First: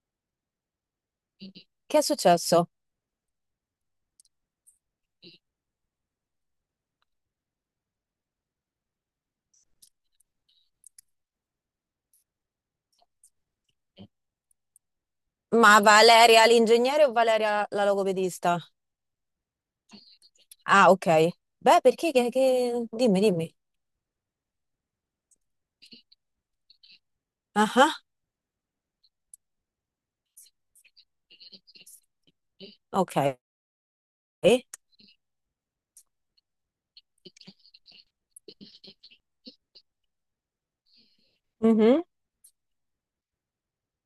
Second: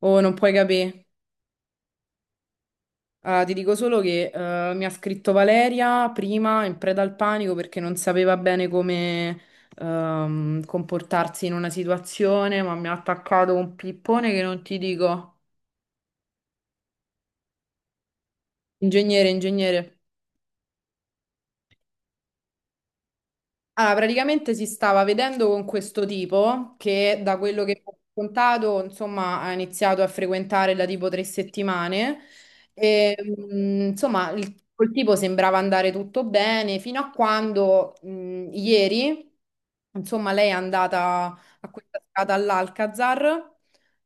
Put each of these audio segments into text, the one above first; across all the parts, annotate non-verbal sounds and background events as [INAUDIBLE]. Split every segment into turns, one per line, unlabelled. Oh, non puoi capire.
Che è successo?
Ah, ti dico solo che mi ha scritto Valeria prima in preda al panico perché non sapeva bene come comportarsi in una situazione, ma mi ha attaccato un pippone che non ti dico.
Ma Valeria l'ingegnere o Valeria la logopedista?
Ingegnere, ingegnere.
Ah, ok. Beh, perché dimmi, dimmi.
Allora, praticamente si stava vedendo con questo tipo che da quello
Ah,
che mi
ah,
ha raccontato, insomma, ha iniziato a frequentare da tipo 3 settimane e,
ok.
insomma, col tipo sembrava andare tutto bene fino a quando, ieri, insomma, lei è andata a questa
Mhm.
serata all'Alcazar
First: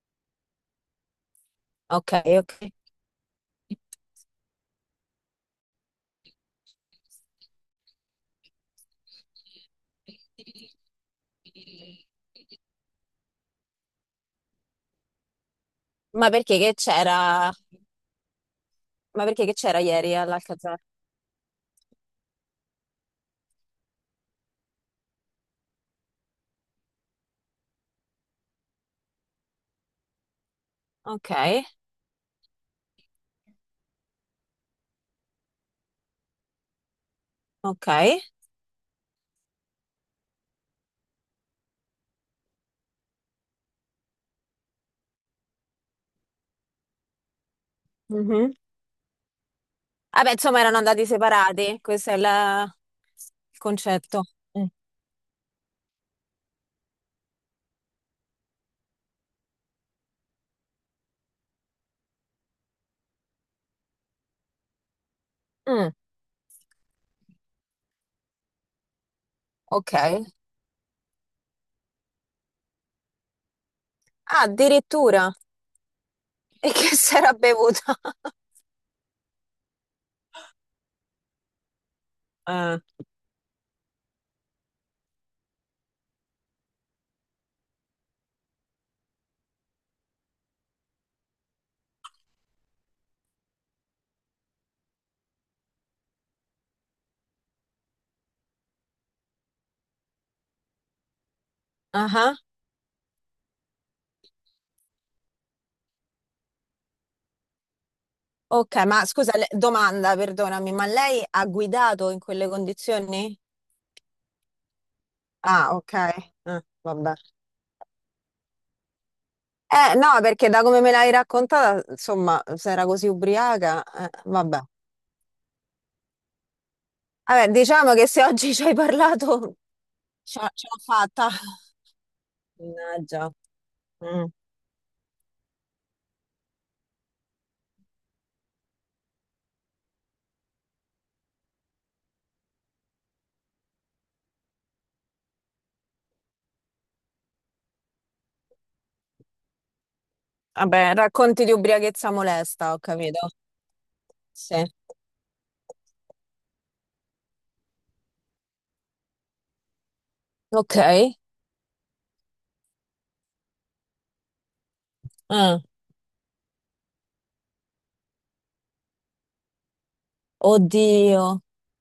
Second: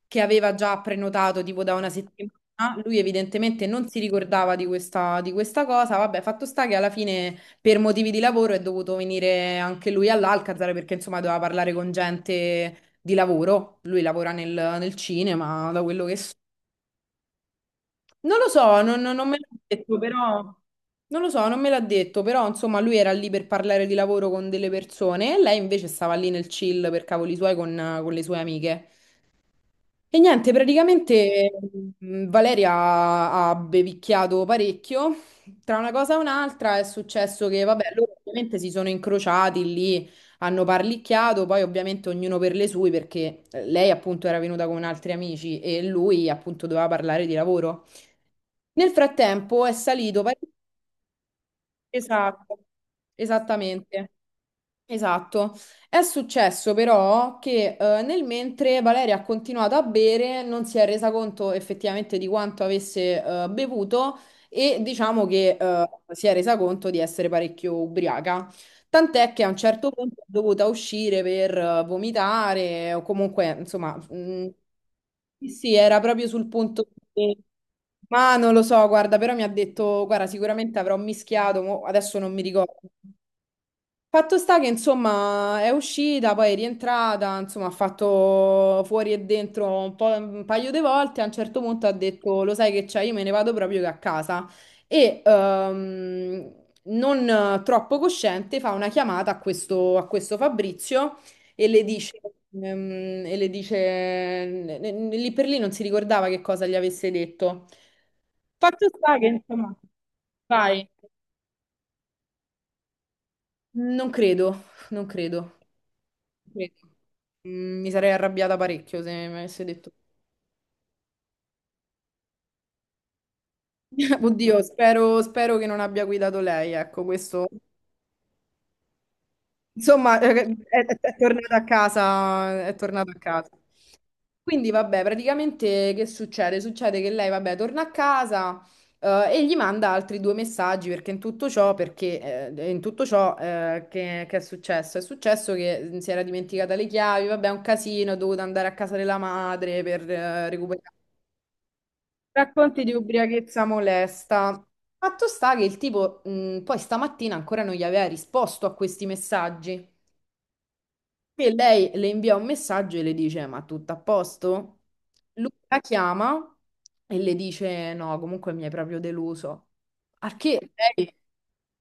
che aveva già prenotato tipo da una
Ok,
settimana.
ok.
Lui evidentemente non si ricordava di questa cosa. Vabbè, fatto sta che alla fine per motivi di lavoro è dovuto venire anche lui all'Alcazar perché insomma doveva parlare con gente di lavoro. Lui lavora nel cinema, da quello che
Ma
so.
perché che c'era?
Non lo so,
Ma
non me
perché
l'ha
che c'era
detto,
ieri
però
all'Alcazar?
non lo so, non me l'ha detto, però insomma lui era lì per parlare di lavoro con delle persone e lei invece stava lì nel chill per cavoli suoi con le sue amiche. E niente,
Ok,
praticamente Valeria ha bevicchiato parecchio. Tra una cosa e un'altra è successo che,
ok.
vabbè, loro ovviamente si sono incrociati lì, hanno parlicchiato, poi ovviamente ognuno per le sue, perché lei appunto era venuta con altri amici e lui appunto doveva parlare di lavoro.
Mhm.
Nel frattempo è salito
Vabbè,
parecchio.
insomma, erano andati separati. Questo è
Esatto,
il
esattamente.
concetto. Mm.
Esatto. È successo però che nel mentre Valeria ha continuato a bere, non si è resa conto effettivamente di quanto avesse bevuto e diciamo che
Mm,
si è resa conto di essere parecchio ubriaca. Tant'è che a un certo
ok.
punto è dovuta uscire per vomitare o comunque, insomma,
Ah, addirittura.
sì, sì, era proprio sul
E
punto
che [LAUGHS] si era
di...
bevuta?
Ma non lo so, guarda, però mi ha detto, guarda, sicuramente avrò mischiato, mo adesso non mi ricordo.
Ah,
Fatto sta che insomma è uscita, poi è rientrata, insomma ha fatto fuori e dentro un po', un paio di volte, a un certo punto ha detto lo sai che c'è, io me ne vado proprio che a casa e non troppo cosciente fa una chiamata a questo Fabrizio e le dice,
ah.
e le dice lì per lì non si ricordava che cosa gli avesse detto.
Ok,
Fatto
ma
sta che
scusa,
insomma,
domanda, perdonami,
vai,
ma lei ha guidato in quelle condizioni?
non credo, non credo.
Ah, ok. Vabbè.
Mm, mi sarei arrabbiata parecchio se mi avesse detto.
No, perché da come me l'hai raccontata, insomma, se era così ubriaca,
[LAUGHS]
vabbè.
Oddio, spero, spero che non abbia guidato lei, ecco, questo.
Vabbè, diciamo che se oggi ci hai parlato,
Insomma,
ce l'ho ce l'ho
è
fatta.
tornata a casa, è tornata a
Mannaggia.
casa.
Mm.
Quindi, vabbè, praticamente che succede? Succede che lei, vabbè, torna a casa, e gli manda altri due messaggi perché in tutto ciò, in tutto ciò, che è successo? È successo che si era dimenticata le chiavi, vabbè, è un casino, è dovuta andare a casa della madre per,
Vabbè,
recuperare.
racconti di ubriachezza molesta, ho
Racconti di
capito.
ubriachezza molesta.
Sì.
Fatto sta che il tipo, poi stamattina ancora non gli aveva risposto a questi messaggi.
Ok.
E lei le invia un messaggio e le dice: Ma tutto a posto? Lui
Ah,
la chiama e le dice: No, comunque mi hai proprio deluso. Al che lei,
oddio.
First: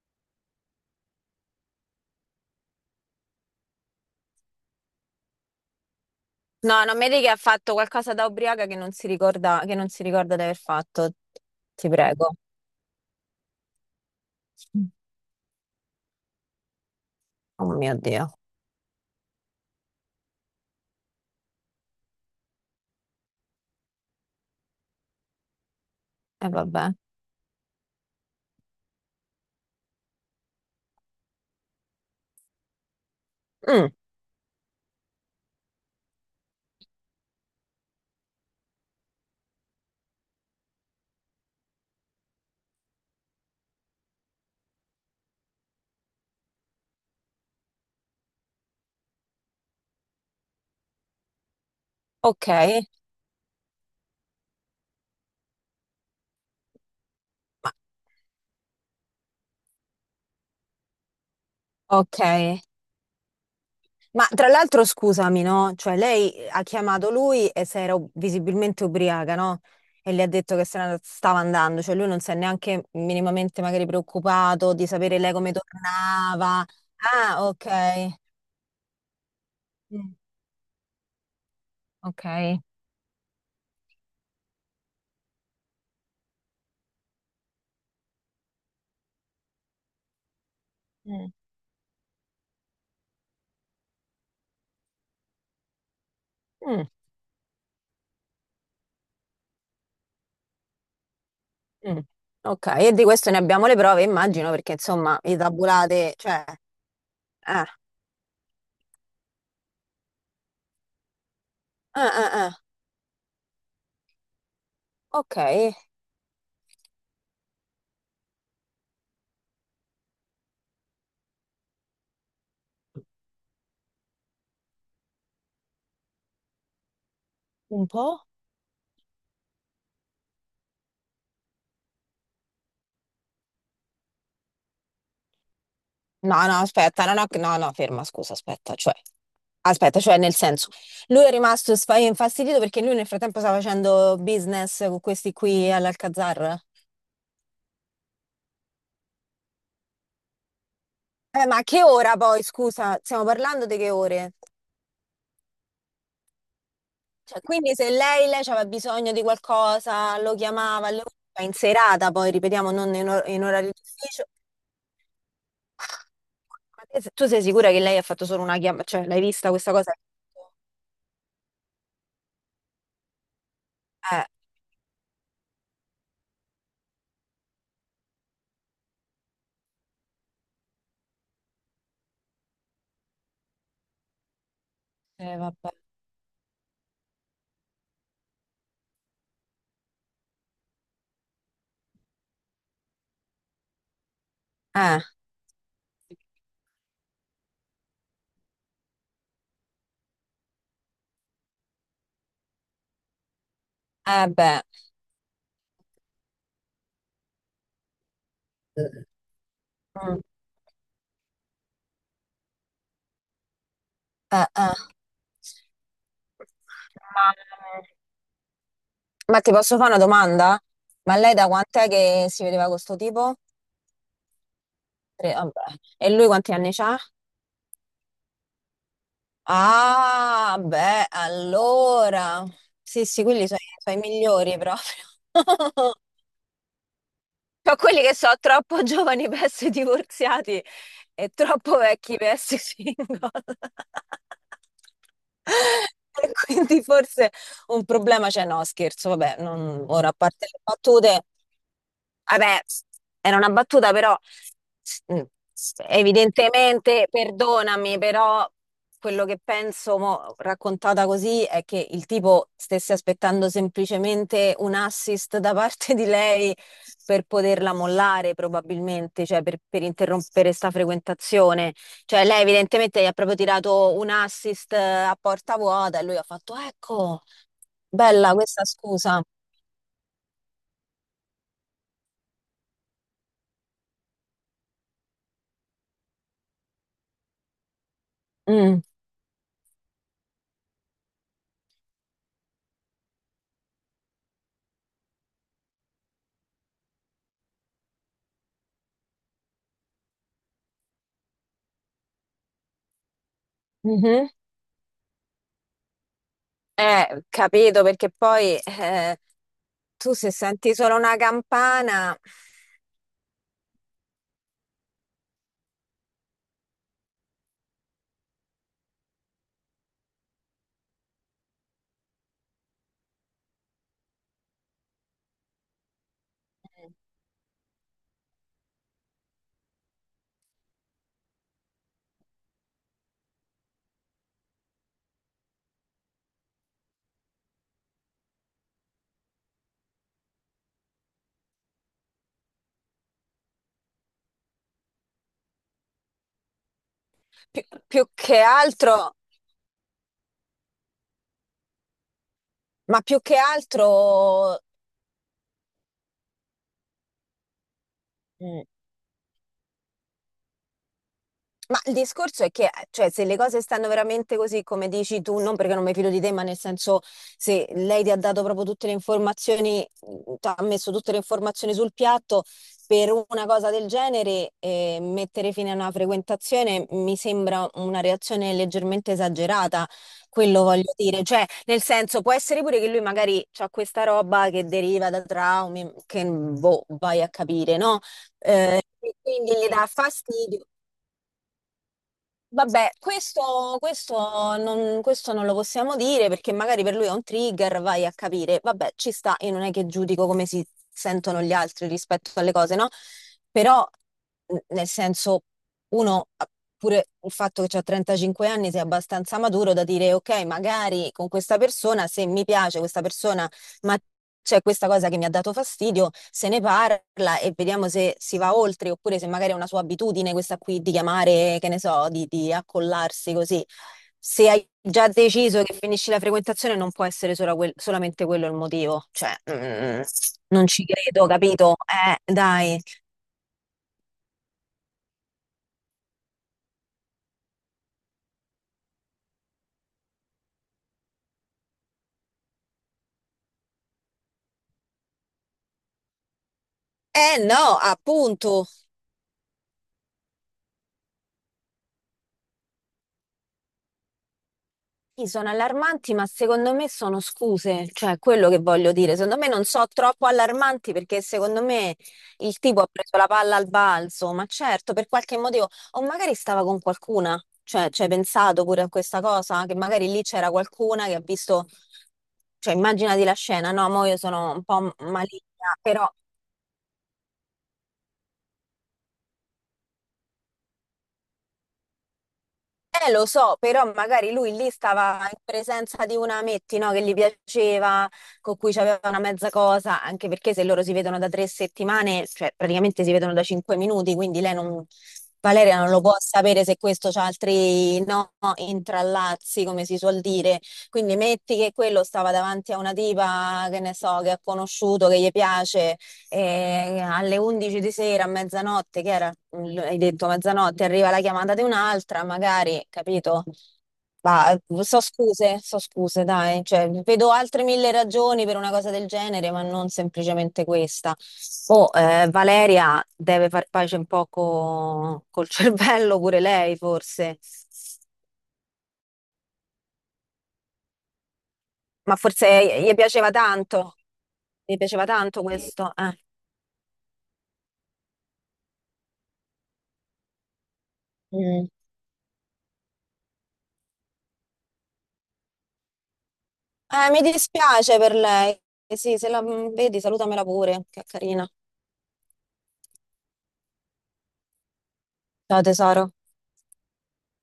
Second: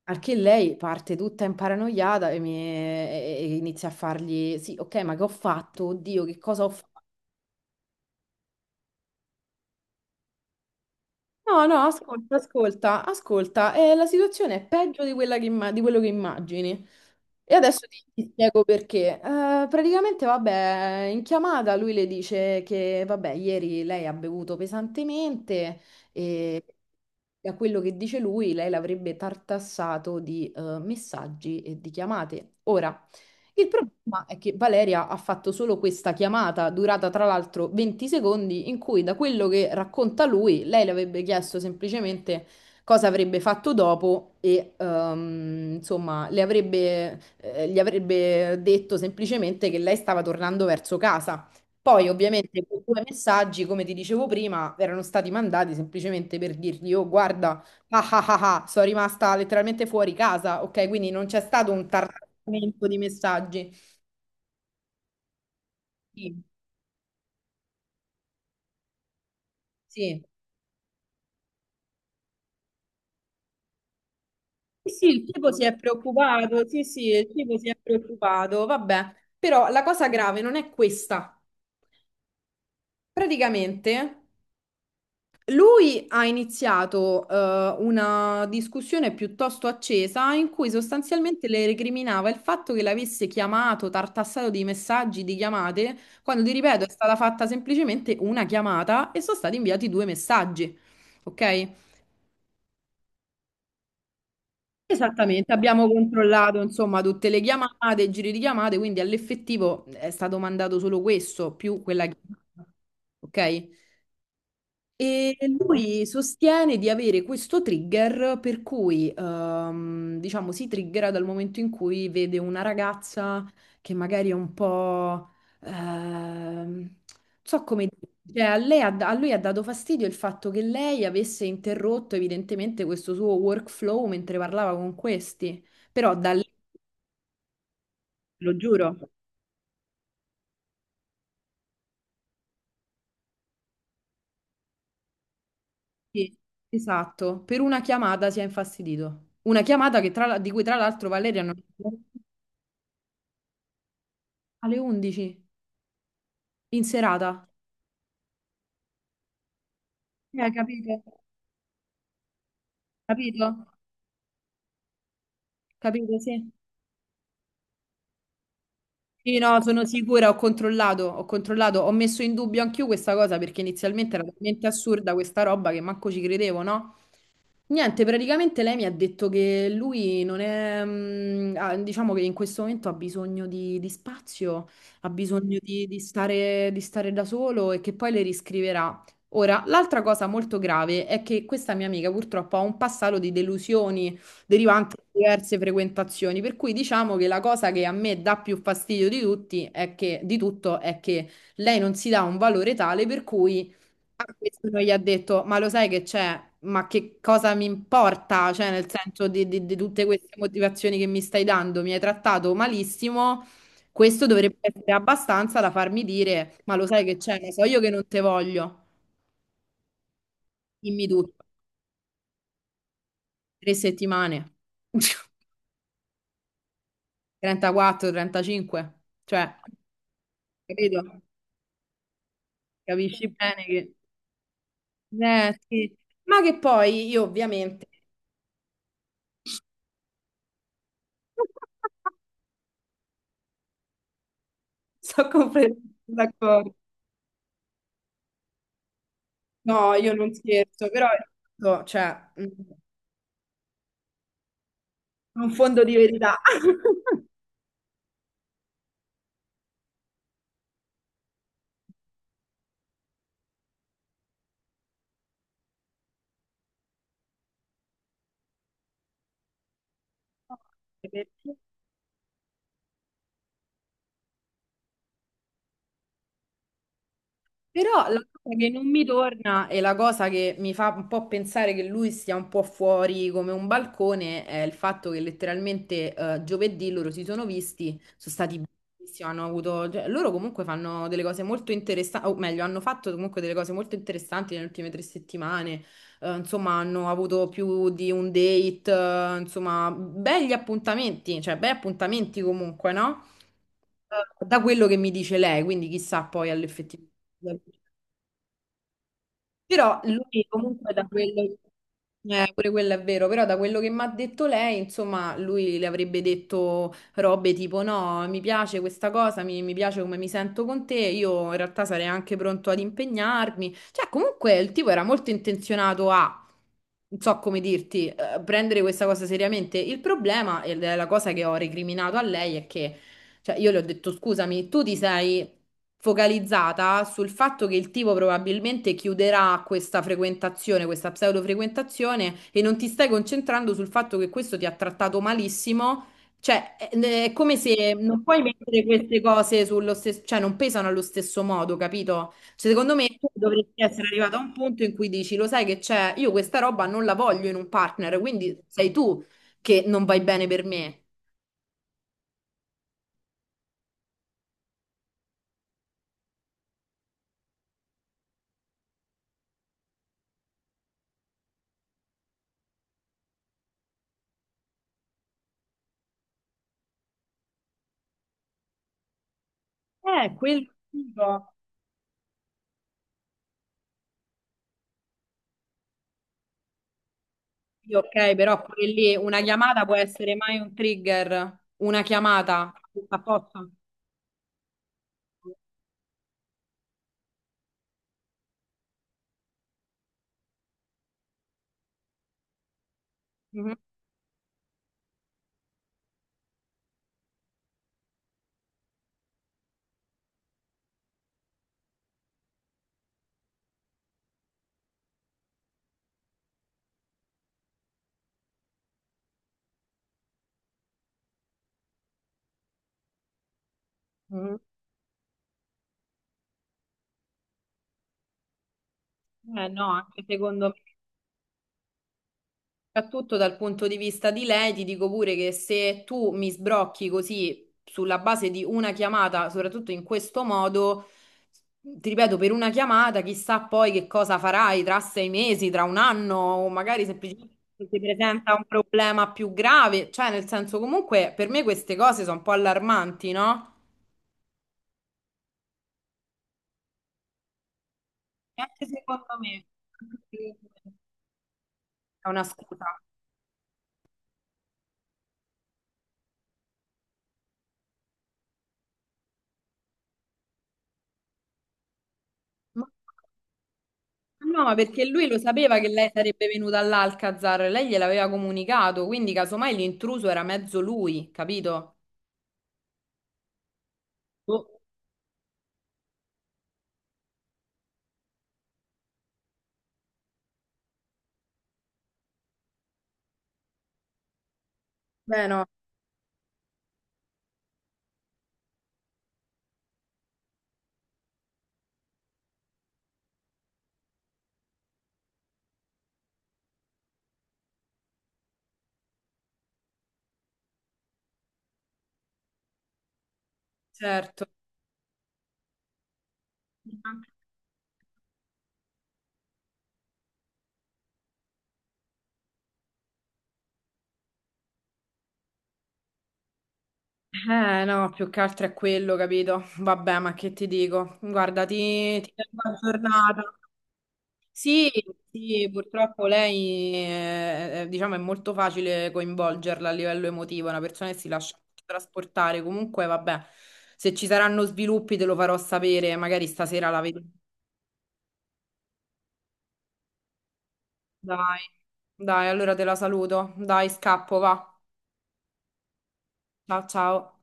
al che lei parte tutta imparanoiata e inizia a fargli: Sì, ok, ma che ho fatto? Oddio, che cosa ho
No,
fatto?
non mi dica che ha fatto qualcosa da ubriaca che non si ricorda, che non si ricorda di aver fatto,
No, no,
ti prego.
ascolta, ascolta, ascolta, la situazione è peggio di quello che immagini. E
Oh
adesso
mio
ti
Dio,
spiego perché. Praticamente, vabbè, in chiamata lui le dice che, vabbè, ieri lei ha bevuto pesantemente
e
e
vabbè.
a quello che dice lui, lei l'avrebbe tartassato di messaggi e di chiamate. Ora, il
Mm,
problema è che Valeria ha fatto solo questa chiamata, durata tra l'altro 20 secondi, in cui da quello che racconta lui, lei le avrebbe chiesto semplicemente cosa avrebbe fatto dopo e insomma gli avrebbe detto semplicemente che lei stava tornando verso casa. Poi
ok,
ovviamente quei due messaggi, come ti dicevo prima, erano stati mandati semplicemente per dirgli, oh guarda,
ma,
ah ah ah, ah, sono rimasta letteralmente fuori casa, ok? Quindi non c'è stato un
ok.
tartamento di messaggi.
Ma tra l'altro scusami, no? Cioè lei
Sì,
ha chiamato lui e se era visibilmente ubriaca, no? E
sì.
le ha detto che se ne stava andando, cioè lui non si è neanche minimamente magari preoccupato di
Sì, sì,
sapere
il
lei
tipo
come
si è
tornava.
preoccupato, sì, sì, il
Ah,
tipo si è
ok.
preoccupato, vabbè. Però la cosa
Mm,
grave non è questa.
ok.
Praticamente lui ha iniziato una discussione piuttosto accesa in cui
Mm.
sostanzialmente le recriminava il fatto che l'avesse chiamato, tartassato di messaggi, di chiamate, quando ti ripeto
Mm,
è stata fatta semplicemente una chiamata e sono stati inviati due messaggi. Ok?
mm. Ok, e di questo ne abbiamo le prove, immagino, perché insomma, i
Esattamente, abbiamo
tabulati, cioè,
controllato insomma tutte le
eh,
chiamate, i giri di chiamate, quindi all'effettivo è stato mandato solo questo più
eh,
quella
eh, eh.
chiamata. Ok? E
Ok,
lui sostiene di avere questo trigger per cui, diciamo, si triggera dal momento in cui vede una ragazza che magari è un po'... ehm, non so
un
come dire,
po'.
cioè, a lui ha dato fastidio il fatto che lei avesse interrotto evidentemente questo suo workflow mentre parlava con questi, però da
No,
lì,
no, aspetta, no, no, no, no, ferma, scusa,
lo giuro,
aspetta, cioè, nel senso, lui è rimasto infastidito perché lui nel frattempo sta facendo business con questi qui
sì,
all'Alcazar.
esatto, per una chiamata si è infastidito. Una chiamata di cui tra l'altro Valeria non...
Ma a che ora poi, scusa, stiamo parlando di che ore?
Alle 11 in
Cioè,
serata.
quindi se lei aveva bisogno di qualcosa, lo chiamava,
Capito,
ma in serata poi, ripetiamo, non in
capito?
orario d'ufficio.
Capito, sì.
Ma te se- tu sei sicura che lei ha fatto solo una chiamata? Cioè, l'hai
Sì,
vista
no,
questa
sono
cosa?
sicura, ho controllato, ho controllato, ho messo in dubbio anch'io questa cosa perché inizialmente era
Eh,
talmente assurda questa roba che manco ci credevo, no? Niente, praticamente lei mi ha detto che lui non è, diciamo che in questo momento ha bisogno di spazio, ha bisogno
vabbè.
di stare da solo e che poi le riscriverà. Ora, l'altra cosa molto grave è che questa mia amica purtroppo ha un passato di delusioni derivanti
Eh,
da diverse frequentazioni, per cui diciamo che la cosa che a me dà più fastidio di tutto è che lei non si dà un valore tale per cui a
eh beh.
questo gli ha detto, ma lo sai che c'è? Ma che cosa mi importa? Cioè, nel senso di tutte
Mm.
queste motivazioni che mi stai dando, mi hai trattato malissimo, questo dovrebbe
Eh.
essere abbastanza da farmi dire, ma lo sai che
Ma
c'è? Lo so io che non te voglio,
Ma ti posso fare una domanda?
dimmi
Ma lei
tutto,
da quant'è che si vedeva con sto tipo?
3 settimane,
Tre,
[LAUGHS]
vabbè. E lui quanti anni c'ha?
34, 35, cioè,
Ah,
capito?
beh, allora. Sì, sì,
Capisci
quelli sono
bene
i,
che...
sono i migliori proprio.
Sì.
[LAUGHS]
Ma che poi io
Ho
ovviamente...
quelli che sono troppo giovani per essere divorziati e troppo
[LAUGHS]
vecchi per essere single.
Sono completamente
[LAUGHS] E
d'accordo.
quindi forse un problema c'è, no, scherzo, vabbè,
No,
ora
io
a
non
parte le
scherzo, però è
battute,
tutto, cioè,
vabbè, era una battuta, però mm,
un fondo di verità.
evidentemente,
[LAUGHS]
perdonami, però quello che penso, mo, raccontata così, è che il tipo stesse aspettando semplicemente un assist da parte di lei per poterla mollare probabilmente, cioè per interrompere
No,
sta
perché
frequentazione. Cioè lei evidentemente gli ha proprio tirato un assist a porta vuota e lui ha fatto, ecco,
Però la
bella
cosa
questa
che non mi
scusa.
torna e la cosa che mi fa un po' pensare che lui stia un po' fuori come un balcone è il fatto che letteralmente giovedì loro si sono visti, sono stati
Mm,
bellissimi, hanno avuto, cioè, loro comunque fanno delle cose molto interessanti, o meglio, hanno fatto comunque delle cose molto interessanti nelle ultime 3 settimane, insomma hanno avuto più di un date, insomma, belli appuntamenti, cioè bei appuntamenti comunque, no?
mhm.
Da quello che mi dice lei, quindi chissà poi all'effettività.
Capito, perché poi
Però
tu se
lui
senti
comunque
solo
da
una
quello,
campana,
pure quello è vero, però da quello che mi ha detto lei, insomma, lui le avrebbe detto robe tipo no, mi piace questa cosa, mi piace come mi sento con te, io in realtà sarei anche pronto ad impegnarmi. Cioè, comunque il tipo era molto intenzionato a... Non so come dirti, prendere questa cosa seriamente. Il problema, e la cosa che ho recriminato a lei, è che cioè, io le ho detto, scusami, tu ti sei focalizzata sul fatto che il tipo probabilmente chiuderà questa frequentazione, questa pseudofrequentazione, e non ti stai concentrando sul fatto che questo ti ha trattato malissimo. Cioè, è come
più,
se
più
non
che
puoi mettere
altro,
queste cose sullo stesso, cioè non pesano allo stesso modo, capito? Cioè, secondo
ma
me
più
tu
che
dovresti essere arrivato a un
altro...
punto in cui dici, lo sai che c'è, io questa roba non la voglio in un partner, quindi
mm,
sei tu che non vai bene per me.
ma il discorso è che, cioè, se le cose stanno veramente così come dici tu, non perché non mi fido di te, ma nel senso, se lei ti ha dato proprio tutte le informazioni, ti ha messo tutte le informazioni sul piatto, per una cosa del genere, mettere fine a una frequentazione mi sembra una reazione leggermente esagerata,
Quello.
quello voglio dire. Cioè, nel senso, può essere pure che lui magari ha questa roba che deriva da traumi, che boh, vai a capire,
Sì,
no?
ok, però pure lì
E
una
quindi gli
chiamata
dà
può essere mai
fastidio.
un trigger, una chiamata,
Vabbè,
tutto a posto.
questo non lo possiamo dire perché magari per lui è un trigger, vai a capire. Vabbè, ci sta, io non è che giudico come si sentono gli altri rispetto alle cose, no?
Mhm,
Però, nel senso, uno, pure il fatto che ha 35 anni, sia abbastanza maturo da dire, ok, magari con questa persona, se mi piace questa persona ma c'è questa cosa che mi ha dato fastidio, se ne parla e vediamo se si va oltre oppure se magari è una sua abitudine questa qui di chiamare, che ne so, di accollarsi così. Se
mhm.
hai già deciso che finisci la frequentazione non può essere solo solamente quello il motivo, cioè
Eh no, anche secondo
non
me.
ci credo, capito? Dai.
Soprattutto dal punto di vista di lei, ti dico pure che se tu mi sbrocchi così sulla base di una chiamata, soprattutto in questo modo, ti ripeto, per una chiamata, chissà poi che cosa farai tra 6 mesi, tra un anno, o magari
Eh
semplicemente
no,
si presenta un
appunto.
problema più grave. Cioè, nel senso, comunque, per me queste cose sono un po' allarmanti, no?
Sì, sono allarmanti, ma secondo me sono scuse, cioè quello che
E anche
voglio dire.
secondo
Secondo me non
me
so troppo allarmanti perché secondo me
è una
il tipo ha
scusa.
preso la palla al balzo, ma certo, per qualche motivo, o magari stava con qualcuna, cioè ci hai pensato pure a questa cosa, che magari lì c'era qualcuna che ha visto, cioè immaginati la scena, no, mo io sono
No,
un
ma
po'
perché lui lo
maligna,
sapeva che
però
lei sarebbe venuta all'Alcazar, lei gliel'aveva comunicato, quindi casomai l'intruso era mezzo lui, capito?
Lo so, però magari lui
Boh.
lì stava in presenza di una Metti, no, che gli piaceva, con cui c'aveva una mezza cosa, anche perché se loro si vedono da 3 settimane, cioè praticamente si vedono da cinque minuti, quindi lei non,
Beh, no,
Valeria non lo può sapere se questo c'ha altri, no, intrallazzi, come si suol dire. Quindi metti che quello stava davanti a una tipa, che ne so, che ha conosciuto, che gli piace, e alle 11 di sera, a mezzanotte, che era, hai detto mezzanotte, arriva la chiamata di un'altra, magari, capito?
certo.
Ma so scuse, dai, cioè, vedo altre mille ragioni per una cosa del genere, ma non semplicemente questa. Oh, Valeria deve far pace un po' col [LAUGHS] cervello pure lei, forse.
No, più che altro è quello, capito? Vabbè, ma che ti dico? Guarda,
Ma
ti tengo
forse
aggiornata.
gli
Sì,
piaceva tanto
sì,
questo, eh.
purtroppo lei diciamo, è molto facile coinvolgerla a livello emotivo, è una persona che si lascia
Mm.
trasportare. Comunque, vabbè, se ci saranno sviluppi te lo farò sapere, magari stasera la vedo.
Mi dispiace per lei. Eh sì, se la vedi, salutamela pure, che è carina.
Dai, dai, allora te la saluto. Dai, scappo, va.
Ciao tesoro.
Ciao, ciao.